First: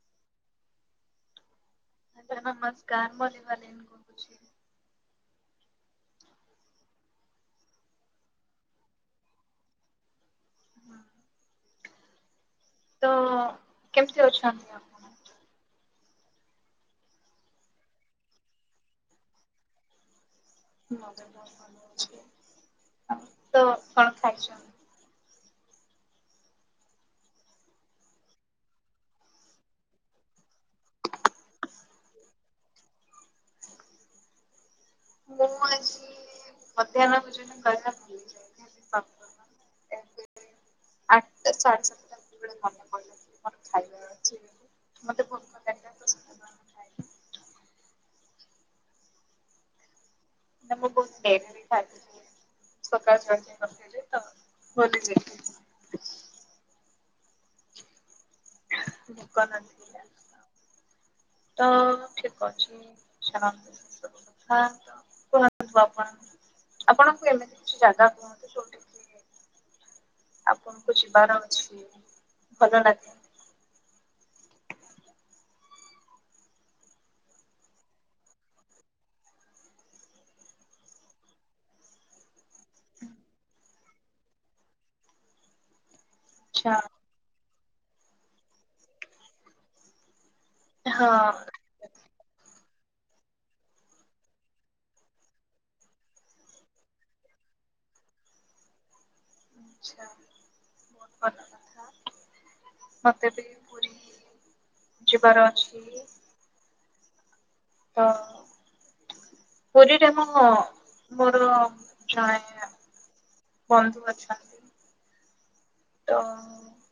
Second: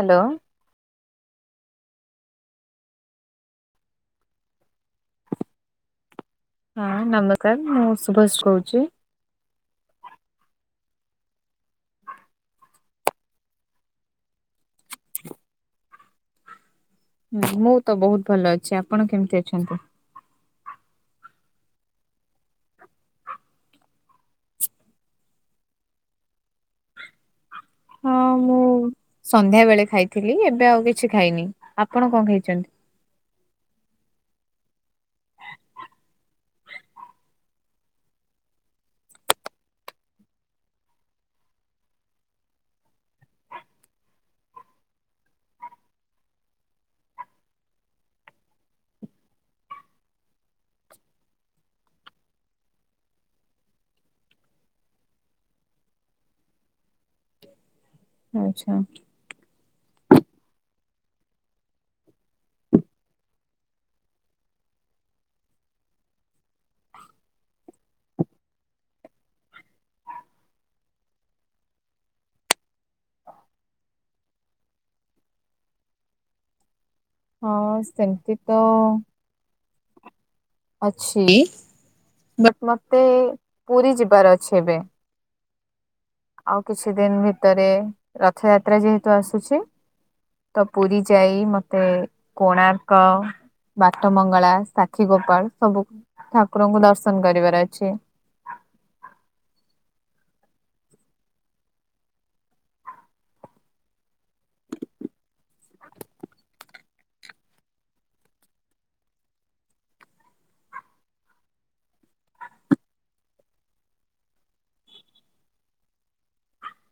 Hello. Madam ନମସ୍କାର [unintelligible] ହଁ ନମକାର ମୁଁ ସୁଭଷ କହୁଛି। ତ କେମିତି ଅଛନ୍ତି ଆପ ହୁଁ ମୁଁ ତ ବହୁତ ଭଲ ଅଛି। ଆପଣ କେମିତି ଅଛନ୍ତି? ଆଉ ତ କଣ ଖାଇଛ? ହଁ ମୁଁ ସନ୍ଧ୍ୟା ବେଳେ ଖାଇଥିଲି ଏବେ ଆଉ କିଛି ଖାଇନି। ଆପଣ କଣ ଖାଇଛନ୍ତି? ମୁଁ ଆଜି ମଧ୍ୟାହ୍ନ ଭୋଜନ କରିବା ଭୁଲି ଯାଇଥିଲି [unintelligible] ଆଠଟା ଶେ ସାତଟା ମନେ ପଇଲା ମୋର ଖାଇବାର ଅଛି। ମତେ ଫୋ ମୁଁ ବହୁତ ଡେରି ରେ ଖାଇଥିଲି ସକାଳ [unintelligible] ତ ଭୋଲି ଯାଇଥିଲି। ଆଛା। ଭିକ ନା ତ ଠିକ ଅଛି ଚାଲନ୍ତୁ। ଥା କୁହନ୍ତୁ ଆପଣ ଆପଣଙ୍କୁ ଏମିତି କିଛି ଜାଗା କୁହନ୍ତୁ? ଆପଣଙ୍କୁ ଯିବାର ଅଛି ଭଲ ଲାଗେ। ହଁ ସେମିତି ତ ଅଛି। ବଟ ମତେ ପୁରୀ ଯିବାର ଅଛି ଏବେ। ଆଉ କିଛି ଦିନ ଭିତରେ ରଥଯାତ୍ରା ଯେହେତୁ ଆସୁଛି। ତ ପୁରୀ ଯାଇ ମତ ମତେ କୋଣାର୍କ, ବାଟ ମଙ୍ଗଳା, ସାକ୍ଷୀ ଗୋପାଳ ସବୁ ଠାକୁରଙ୍କୁ ଦର୍ଶନ କରିବାର ଅଛି। ଆଛା, ବହୁତ ଭଲ କଥା ମତେ ବି ପୁରୀ ଯିବାର ଅଛି। ତ ପୁରୀରେ ମୁଁ ମୋର ଜଣେ ବନ୍ଧୁ ଅଛନ୍ତି। ତ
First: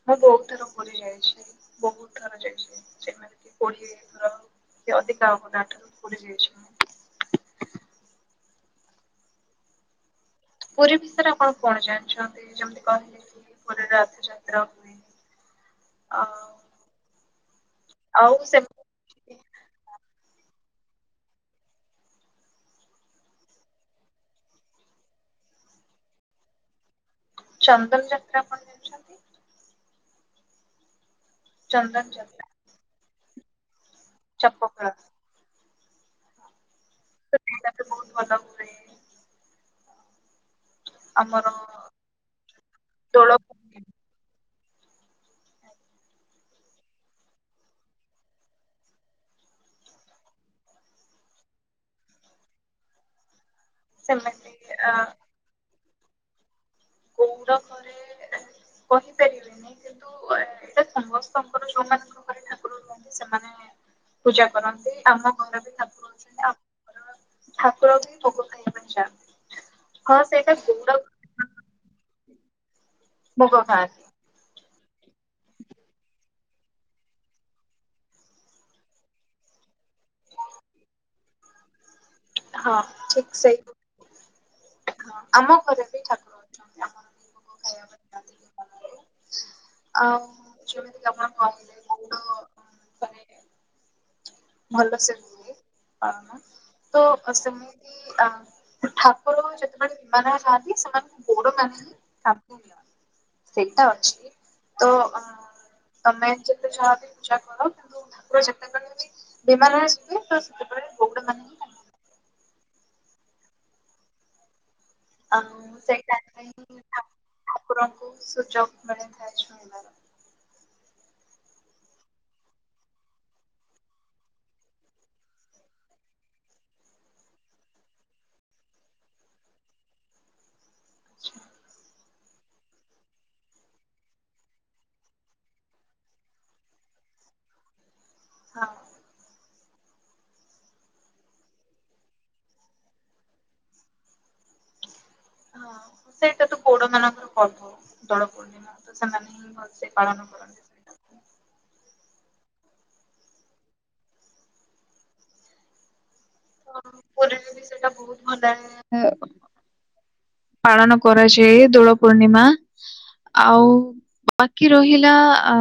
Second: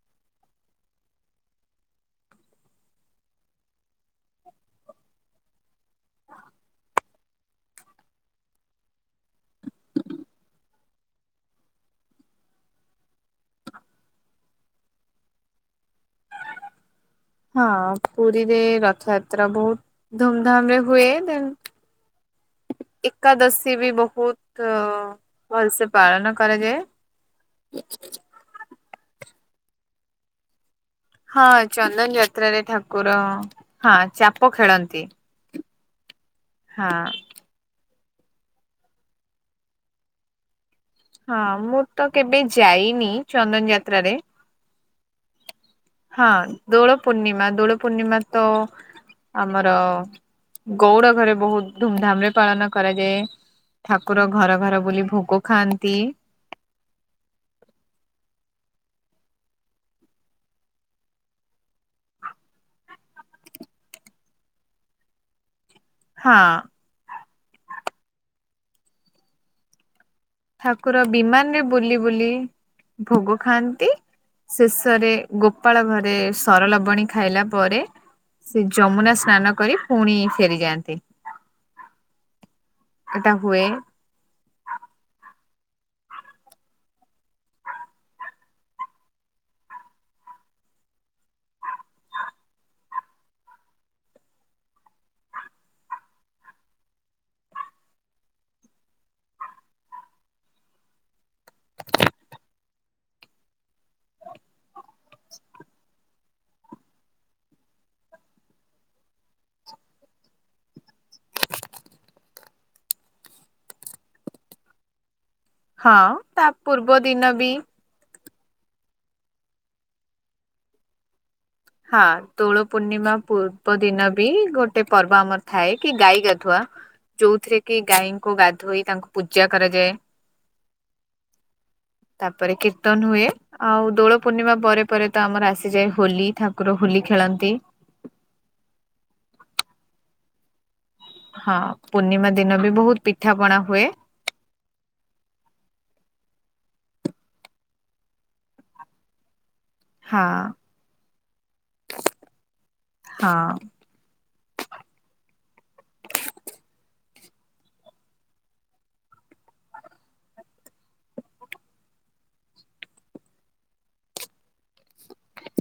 ମୁଁ ବହୁତ ଥର ପୁରୀ ଯାଇଛି। ବହୁତ ଥର ଯାଇଛି ଯେମିତି କି କୋଡିଏ ଥର କି ଅଧିକା ହବ ତା ଠାରୁ। ପୁରୀ ଯାଇଛୁ। ପୁରୀ ବିଷୟରେ ଆପଣ କଣ ଜାଣିଛନ୍ତି ଯେମିତି କହିଲେ କି ପୁରୀରେ ରଥଯାତ୍ରା ହୁଏ? ଅ ହଁ ପୁରୀରେ ରଥଯାତ୍ରା ବହୁତ ଧୁମଧାମ ରେ ହୁଏ ଦେନ୍ ଏକାଦଶୀ ବି ବହୁତ ଭଲସେ ପାଳନ କରାଯାଏ। ଚନ୍ଦନ ଯାତ୍ରା ଆପଣ ଜାଣି ହଁ ଚନ୍ଦନ ଯାତ୍ରାରେ ଠାକୁର ଅ ହଁ ଚାପ ଖେଳନ୍ତି। ହଁ। [inaudible] ବହୁତ ଭଲ ହୁଏ। ହଁ ମୁଁ ତ କେବେ ଯାଇନି ଚନ୍ଦନ ଯାତ୍ରାରେ। [unintelligible] ହଁ ଦୋଳ ପୂର୍ଣ୍ଣିମା ଦୋଳ ପୂର୍ଣ୍ଣିମା ତ ଆମର ଗଉଡ ଘରେ ବହୁତ ଧୁମଧାମ ରେ ପାଳନ କରାଯାଏ। ଠାକୁର ଘର ଘର ବୁଲି ଭୋଗ ଖାଆନ୍ତି। ଗଉଡ ଘରେ କହିପାରିବିନି କିନ୍ତୁ ଏଇଟା ସମସ୍ତଙ୍କର ଯୋଉ ମାନଙ୍କ ଘରେ ଠାକୁର ସେମାନେ ପୂଜା କରନ୍ତି ଆମ ଘରେ ବିଠାକୁର ହଁ ଅଛନ୍ତି ଆମ ଘର ଠାକୁର ବି ଭୋଗ ଖାଇବା ପାଇଁ ଯାଆନ୍ତି। ହଁ ସେ ଠାକୁର ବିମାନ ରେ ବୁଲି ବୁଲି ଭୋଗ ଖାଆନ୍ତି। ଶେଷରେ ଗୋପାଳ ଘରେ ସରଲବଣୀ ଖାଇଲା ପରେ ସେ ଯମୁନା ସ୍ନାନ କରି ପୁଣି ଫେରିଯାଆନ୍ତି। ହଁ ଏଟା ଠିକ ସେଇ ହୁଏ। ହଁ ଆମ ଘରେ ବି ଠାକୁର ଅଛନ୍ତି ଆମର ବି ଭୋଗ ଖାଇବା [unintelligible] ଆଉ ଯେମିତି କି ଆପଣ କହିଲେ ଗଉଡ଼ ଭଲସେ ହୁଏ ପାଳନ। ତ ସେମିତି ଆ ଠାକୁର ଯେତେବେଳେ ବିମାନ ରେ ଯାଆନ୍ତି ସେମାନେ ଗୋଡ ନାହିଁ [inaudible] ସେଇଟା ଅଛି ତ ତମେ ଯେତେ ଯାହା ବି ପୂଜା କର କିନ୍ତୁ ଠାକୁର ଯେତେବେଳେ ବି ବିମାନରେ ଆସୁଥିବେ ତ ସେତେବେଳେ ହଁ ତା ପୂର୍ବ ଦିନ ବି ବହୁତ ସୁଯୋଗ ମିଳିଥାଏ। ହଁ ଦୋଳ ପୂର୍ଣ୍ଣିମା ପୂର୍ବ ଦିନ ବି ଗୋଟେ ପର୍ବ ଆମର ଥାଏ କି ଗାଈ ଗାଧୁଆ ଯୋଉଥିରେ କି ଗାଈଙ୍କୁ ଗାଧୋଇ ତାଙ୍କୁ ପୂଜା କରାଯାଏ। ଆଚ୍ଛା। ତାପରେ କୀର୍ତ୍ତନ ହୁଏ ଆଉ ଦୋଳ ପୂର୍ଣ୍ଣିମା ପରେ ପରେ ତ ଆମର ଆସିଯାଏ ହୋଲି ଠାକୁର ହୋଲି ଖେଳନ୍ତି। ହଁ। ହଁ ପୂର୍ଣ୍ଣିମା ଦିନ ବି ବହୁତ ପିଠା ପଣା ହୁଏ। ହଁ ସେଇଟା ତ ଗଉଡ଼ ମାନଙ୍କର ପର୍ବ ଦୋଳ ପୂର୍ଣ୍ଣିମା ତ ସେମାନେ ହିଁ ଭଲ ହଁ ହଁ। ପୁରୀ ରେ ବି ସେଟା ବହୁତ ଭଲ ଏ ପାଳନ କରାଯାଏ ଦୋଳ ପୂର୍ଣ୍ଣିମା। ଆଉ ବାକି ରହିଲା ଆ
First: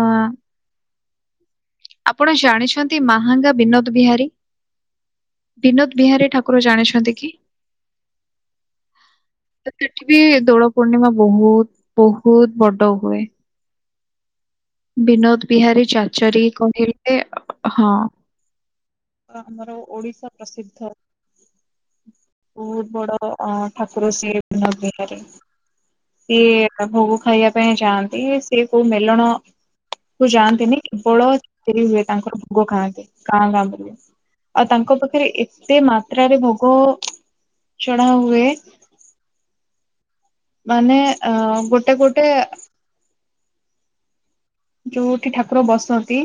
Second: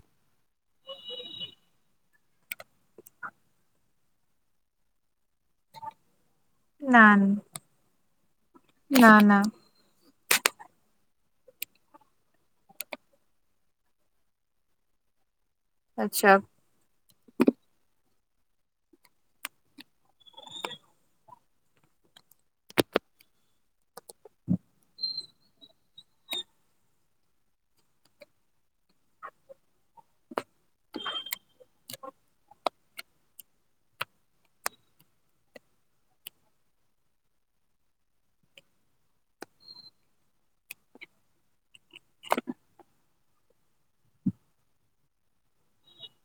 ଆପଣ ଜାଣିଛନ୍ତି ମାହାଙ୍ଗା ବିନୋଦ ବିହାରୀ ବିନୋଦ ବିହାରୀ ଠାକୁର ଜାଣିଛନ୍ତି ନାନ୍ କି? ନା ନା ତ ସେଠି ବି ଦୋଳ ପୂର୍ଣ୍ଣିମା ବହୁତ ବହୁତ ବଡ ହୁଏ। ବିନୋଦ ବିହାରୀ ଆଚ୍ଛା ଚାଚରୀ କହିଲେ ଏ ହଁ। ବହୁତ ବଡ ଆଁ ଠାକୁର ସିଏ ବିନୋଦ ବିହାରୀ। ସିଏ ଭୋଗ ଖାଇବା ପାଇଁ ଯାଆନ୍ତି ସିଏ କୋଉ ମେଲଣ କୁ ଯାଆନ୍ତିନି କେବଳ [inaudible] ହୁଏ ତାଙ୍କର ଭୋଗ ଖାଆନ୍ତି ଗାଁ ଗାଁ ବୁଲି। ଆଉ ତାଙ୍କ ପାଖରେ ଏତେ ମାତ୍ରାରେ ଭୋଗ ଚଢା ହୁଏ ମାନେ ଅ ଗୋଟେ ଗୋଟେ ଯୋଉଠି ଠାକୁର ବସନ୍ତି।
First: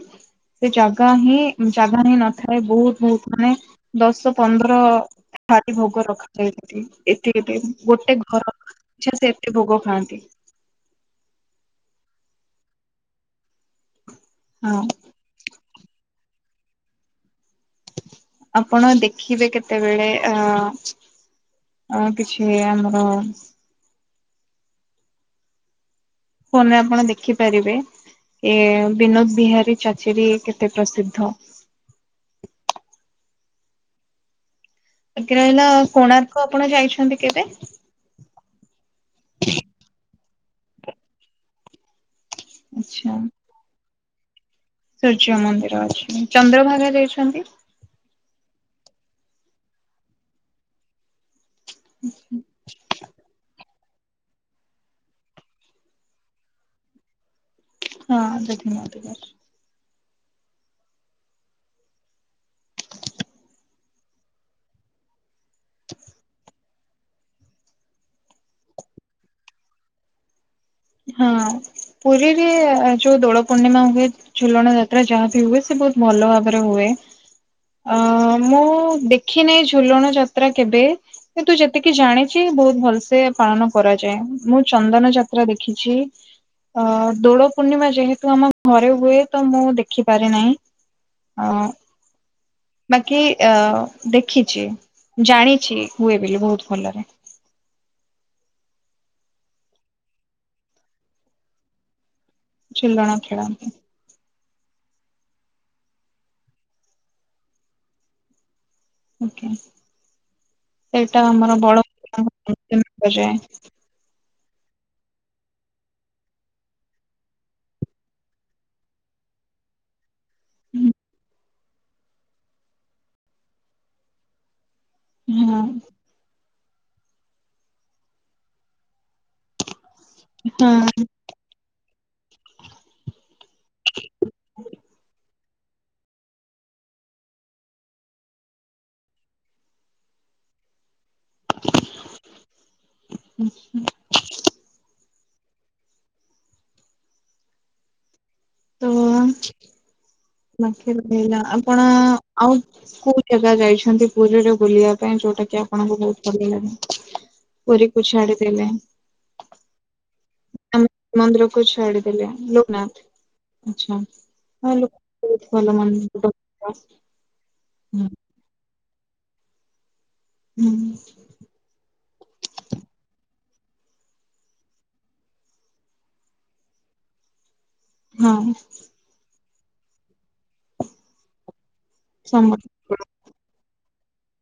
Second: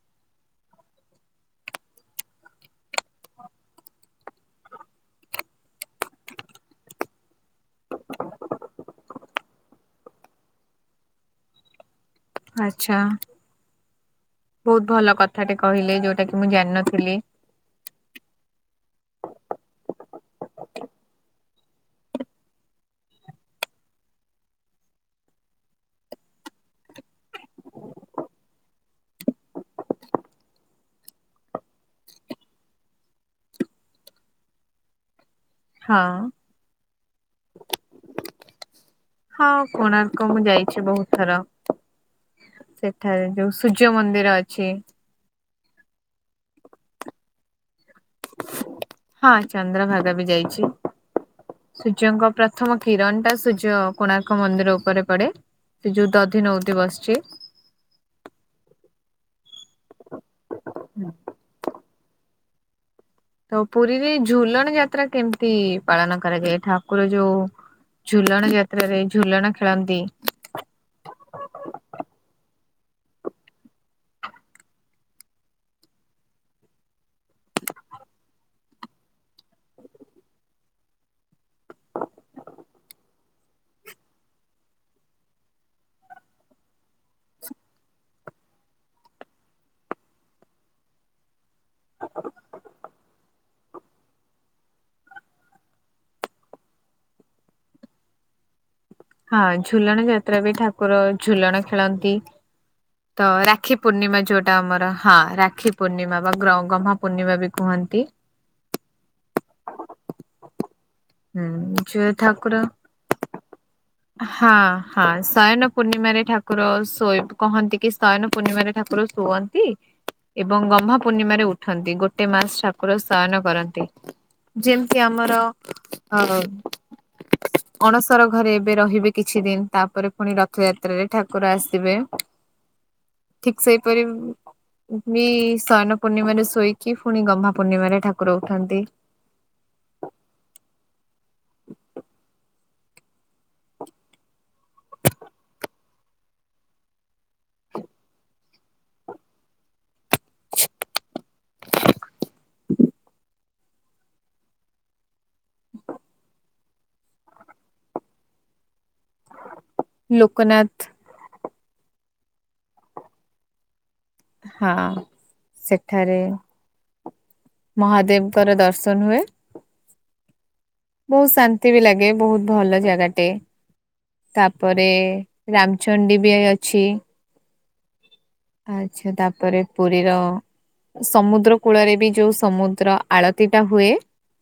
ସେ ଜାଗା ହିଁ ଜାଗା ହିଁ ନଥାଏ ବହୁତ ବହୁତ ମାନେ ଦଶ ପନ୍ଦର ର ଭୋଗ ରଖାଯାଇ ଏତିକ ଗୋଟେ ଘର ଇଛା ସେମତି ଭୋଗ ଖାଆନ୍ତି। ଆଛା ବହୁତ ଭଲ କଥାଟେ କହିଲେ ଯୋଉଟା କି ମୁଁ ଜାଣିନଥିଲି। ଆପଣ ଦେଖିବେ କେତେବେଳେ ଅ ଆଉ କିଛି ଆମର ଫୋନରେ ଆପଣ ଦେଖିପାରିବେ। ଏ ବିନୋଦ ବିହାରୀ ଚାଚିରୀ କେତେ ପ୍ରସିଦ୍ଧ। ବାକି ରହିଲା ହଁ କୋଣାର୍କ ଆପଣ ଯାଇଛନ୍ତି କେବେ? ହଁ କୋଣାର୍କ ମୁଁ ଯାଇଛି ବହୁତ ଥର ଆଚ୍ଛା ସେଠାରେ ଯୋଉ ସୂର୍ଯ୍ୟ ମନ୍ଦିର ଅଛି। ସୂର୍ଯ୍ୟ ମନ୍ଦିର ଅଛି ଚନ୍ଦ୍ରଭାଗା ଯାଇଛନ୍ତି? ହଁ ଚନ୍ଦ୍ରଭାଗା ବି ଯାଇଛି ସୂର୍ଯ୍ୟଙ୍କପ୍ର ପ୍ରଥମ କିରଣ ଟା ସୂର୍ଯ୍ୟ କୋଣାର୍କ ମନ୍ଦିର ଉପରେ ପଡେ ସେ ଯୋଉ ଦଧି ନଉତି ବସିଛି ହଁ ଦେଖିନ ଟିକ ଅଛି ତ ପୁରୀରେ ଝୁଲଣ ଯାତ୍ରା କେମିତି ପାଳନ କରାଯାଏ ଠାକୁର ଯୋଉ ଝୁଲଣ ଯାତ୍ରାରେ ଝୁଲଣ ଖେଳନ୍ତି ହଁ ପୁରୀରେ ଯୋଉ ଦୋଳ ପୂର୍ଣ୍ଣିମା ହୁଏ ଝୁଲଣ ଯାତ୍ରା ଯାହାବି ହୁଏ ସେ ବହୁତ ଭଲ ଭାବରେ ହୁଏ ଅ ମୁଁ ଦେଖିନାହିଁ ଝୁଲଣ ଯାତ୍ରା କେବେ କି ତୁ ଯେତିକି ଜାଣିଚ ବହୁତ ଭଲସ ପାଳନ କରାଯାଏ ମୁଁ ଚନ୍ଦନ ଯାତ୍ରା ଦେଖ ଦେଖିଛି ଅ ଦୋଳ ପୂର୍ଣ୍ଣିମା ଯେହେତୁ ଆମ ଘରେ ହୁଏ ତ ମୁଁ ଦେଖିପାରି ନାହିଁ ହଁ ବାକି ଅ ଦେଖିଛି ଜାଣିଛି ହୁଏ ବୋଲି ବହୁତ ଭଲରେ ହଁ ଝୁଲଣ ଯାତ୍ରା ବି ଠାକୁର ଝୁଲଣ ଖେଳନ୍ତି ତ ରାକ୍ଷୀ ପୂର୍ଣ୍ଣିମା ଯୋଉଟ ଟା ଆମର ହଁ ରାକ୍ଷୀ ପୂର୍ଣ୍ଣିମା ବା ଗ ଗହମା ପୂର୍ଣ୍ଣିମା ବି କୁହନ୍ତି ସେଇଟା ହୁଁ ଆମର ଯୋଉ ଠାକୁର ବାଏ ହଁ ହଁ ଶୟନ ପୂର୍ଣ୍ଣିମାରେ ଠାକୁର ଶୋଇ କହନ୍ତି କି ଶୟନ ପୂର୍ଣ୍ଣିମାରେ ଠାକୁର ଶୁଅନ୍ତି [inaudible] ଏବଂ ଗମହା ପୂର୍ଣ୍ଣିମାରେ ଉଠନ୍ତି ଗୋଟେ ମାସ ଠାକୁର ଶୟନ କରନ୍ତି ଯେମତି ଆମର ଅ ଅଣସର ଘରେ ଏବେ ରହିବେ କିଛି ଦିନ ତାପରେ ପୁଣି ରଥଯାତ୍ରାରେ ଠାକୁର ଆସିବେ ଠିକ୍ ସେଇପରି ବି ସୟନ ପୂର୍ଣ୍ଣିମାମାରେ ଶୋଇକି ପୁଣି ଗମହା ପୂର୍ଣ୍ଣିମାରେ ଠାକୁର ଉଠନ୍ତି ହୁଁ ହ [inaudible] ତ ବାକିିଲ ଆପଣ ଆଉ କୋଉ ଜାଗା ଯାଇଛନ୍ତି ପୁରୀରେ ବୁଲିବା ପାଇଁ ଯୋଉଟା ଆପଣଙ୍କୁ ବହୁତ ଭଲ ଲାଗେ ପୁରୀକୁ ଛାଡିଦେଲେ ଲୋକନାଥ ମନ୍ଦିର କୁ ଛାଡିଦେଲେ ଲୋକନାଥ ଆଛା ହଁ ଲ ବହୁତ ଭଲ ସେଠାରେ ମନ୍ଦିରରେ ଙ୍କର ଦର୍ଶନ ହୁଏ ହୁଁ ବହୁତ ଶାନ୍ତି ବି ଲାଗେ ବହୁତ ଭଲ ଜାଗାଟେ ତାପରେ ରାମଚଣ୍ଡୀ ବି ଅଛି। ହଁ ଆଚ୍ଛା ତାପରେ ପୁରୀର ସମୁଦ୍ର କୂଳରେ ବି ଯୋଉ ସମୁଦ୍ର। ଆଳତି ଟା ହୁଏ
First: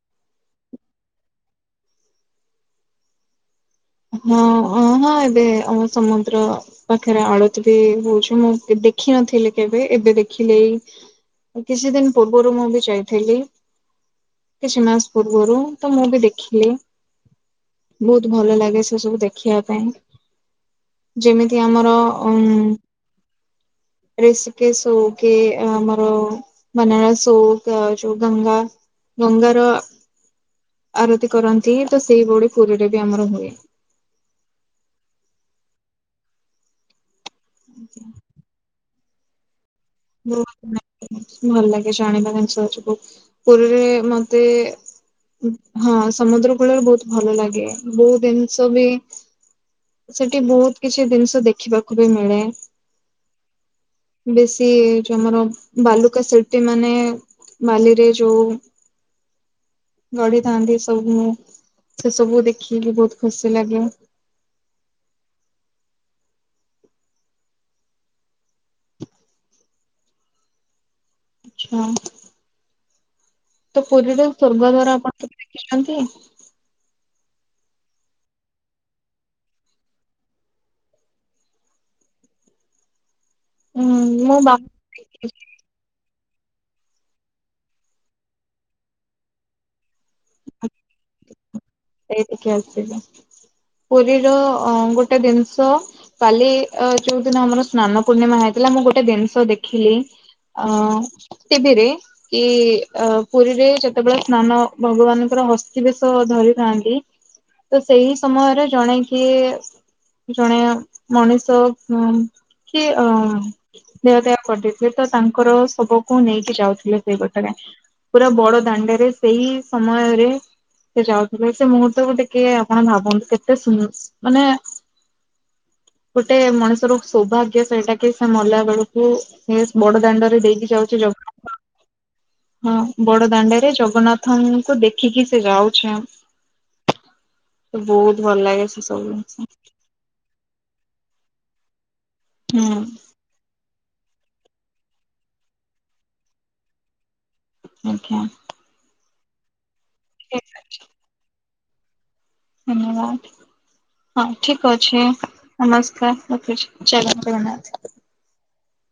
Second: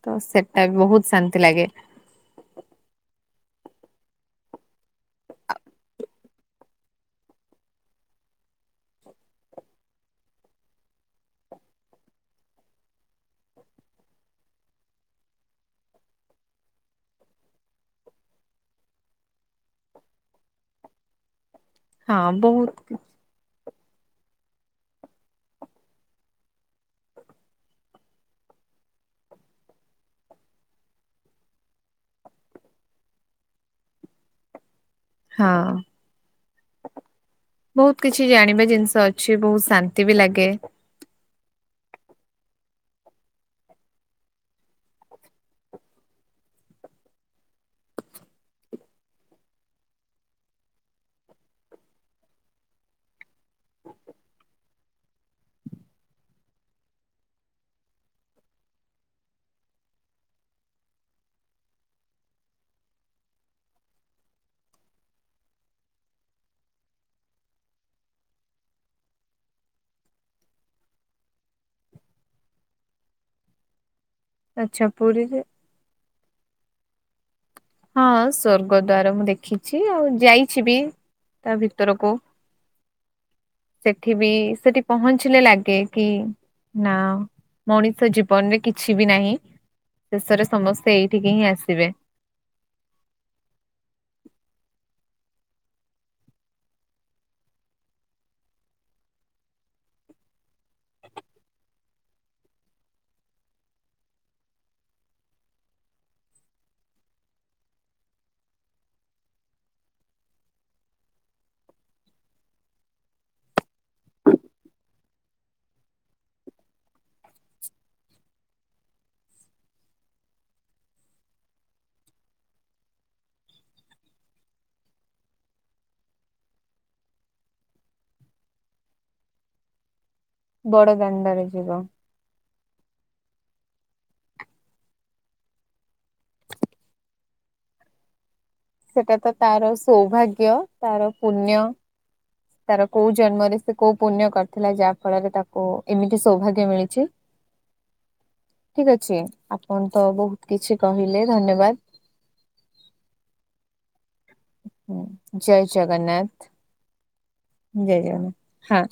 ତ ସେଟା ବି ବହୁତ ଶାନ୍ତି ଲାଗେ। ହଁ ଓ ହଁ ଏବେ ଆମ ସମ ସମୁଦ୍ର ପାଖରେ ଆଳତି ବି ହଉଛି ମୁଁ ଦେଖିନଥିଲି କେବେ ଏବେ ଦେଖିଲି ଏଇ। କିଛି ଦିନ ପୂର୍ବରୁ ମୁଁ ବି ଯାଇଥିଲି। କିଛି ମାସ ପୂର୍ବରୁ ତ ମୁଁ ବି ଦେଖିଲି ବହୁତ ଭଲ ଲାଗେ। ସେ ସବୁ ଦେଖିବା ପାଇଁ ଯେମିତି ଆମର ହଁ ଉଁ। ବହୁତ [inaudible] ରସିକେସ୍ ହଉ କି ଆମର ବନାରସ ହଉ କି ଯୋଉ ଗଙ୍ଗା। ଗଙ୍ଗାର ଆରତି କରନ୍ତି ତ ସେଇଭଳି ପୁରୀରେ ବି ଆମର ହୁଏ। ହଁ ବହୁତ କିଛି ଜାଣିବା ଜିନିଷ ଅଛି ବହୁତ ଶାନ୍ତି। ବି ଲାଗେ। ଭଲ ଲାଗେ ଜାଣିବା ଜିନିଷ ସହଜୋଗ ପୁରୀରେ ମତେ ହଁ ସମୁଦ୍ର କୂଳରେ ବହୁତ ଭଲ ଲାଗେ ବହୁତ ଜିନିଷ ବି। ସେଠି ବହୁତ କିଛି ଜିନିଷ ଦେଖିବାକୁ ବି ମିଳେ। ବେଶ୍। ଯୋଉ ଆମର ବାଲୁକା ଶିଳ୍ପୀ ମାନେ ବାଲିରେ ଯୋଉ। ଗଢିଥାନ୍ତି ସବୁ ମୁଁ ସେ ସବୁ ଦେଖିକି ବହୁତ ଖୁସି ଲାଗେ। ଆଚ୍ଛା। ତ ପୁରୀର ଆଚ୍ଛା ସ୍ଵର୍ଗଦ୍ଵାର ଆପଣ ତ ପୁରୀରେ ଦେଖିଛନ୍ତି ଆଉ। ହଁ ସ୍ଵର୍ଗଦ୍ଵାର ମୁଁ ଦେଖିଛି ଆଉ ଯାଇଛି ବି ତା ଭିତରକୁ। [inaudible] ସେଠି ବି ମୁଁ ବା ସେଠି ପହଞ୍ଚିଲେ ଲାଗେ କି। ନା ମଣିଷ ଜୀବନରେ କିଛି ବି ନାହିଁ ଶେଷରେ ସମସ୍ତେ ଏଇ। ଏଠିକି ହିଁ ଆସିବେ। ସେଇଠିକି ଆସିବେ ପୁରୀର ଅ ଗୋଟେ ଜିନିଷ। କାଲି ଯୋଉ ଦିନ ଆମର ସ୍ନାନ ପୂର୍ଣ୍ଣିମା ହେଇଥିଲା ମୁଁ ଗୋଟେ ଜିନିଷ ଦେଖିଲି। ଆଁ ଟିଭିରେ କି ପୁରୀରେ ଯେତେବେଳେ ସ୍ନାନ ଭଗବାନଙ୍କର ହ ହସ୍ତୀ ବେଶ ଧରିଥାନ୍ତି ତ ସେଇ ସମୟରେ ଜଣେ କିଏ। ଜଣେ ମଣିଷ କି ଅ। ଦେହ ତ୍ୟାଗ କରିଦେଇଥିଲେ ତ ତାଙ୍କର ଶବକୁ ନେଇକି ଯାଉଥିଲେ ସେଇ ବାଟରେ। ପୁରା ବଡ ଦାଣ୍ଡରେ ସେଇ ସମୟରେ। ସେ ଯାଉଥିଲେ ସେ ମୁହୂର୍ତ୍ତକୁ ଟିକେ ଆପଣ ଭାବନ୍ତୁ କେତେ ସୁ ମାନେ। [inaudible] ଗୋଟେ ମଣିଷର ସୌଭାଗ୍ୟ ସେଇଟା କି ସେ ମଲା ବେଳକୁ ସେ ବଡ ଦାଣ୍ଡରେ ଦେଇ ବଡ ଯାଉଛି ଦାଣ୍ଡରେ ଯିବ ହଁ ବଡ ଦାଣ୍ଡରେ ଜଗନ୍ନାଥଙ୍କୁ ଦେଖିକି। ସେ ଯାଉଛି ବହୁତ ଭଲ ଲାଗେ। ସେ ସବୁ ସେଟା ତ ଜିନିଷ ତାର ସୌଭାଗ୍ୟ ତାର ପୁଣ୍ୟ ତାର କୋଉ ଜନ୍ମରେ ସେ। କୋଉ ପୁଣ୍ୟ କରିଥିଲା ଯାହା ଫଳରେ ତାକୁ ଏମିତି ସୌଭାଗ୍ୟ ମିଳିଛି। ଆଜ୍ଞା। ଠିକ୍ ଅଛି ଆପଣ ତ ଠିକ ବହୁତ କିଛି କହିଲେ ଧନ୍ୟବାଦ। ଧନ୍ୟବାଦ୍। ହଁ ଠିକ୍ ଅଛି ଜୟ ନମସ୍କାର ରଖୁଛି ଜୟ ଜଗନ୍ନାଥ। ହେ ହଁ।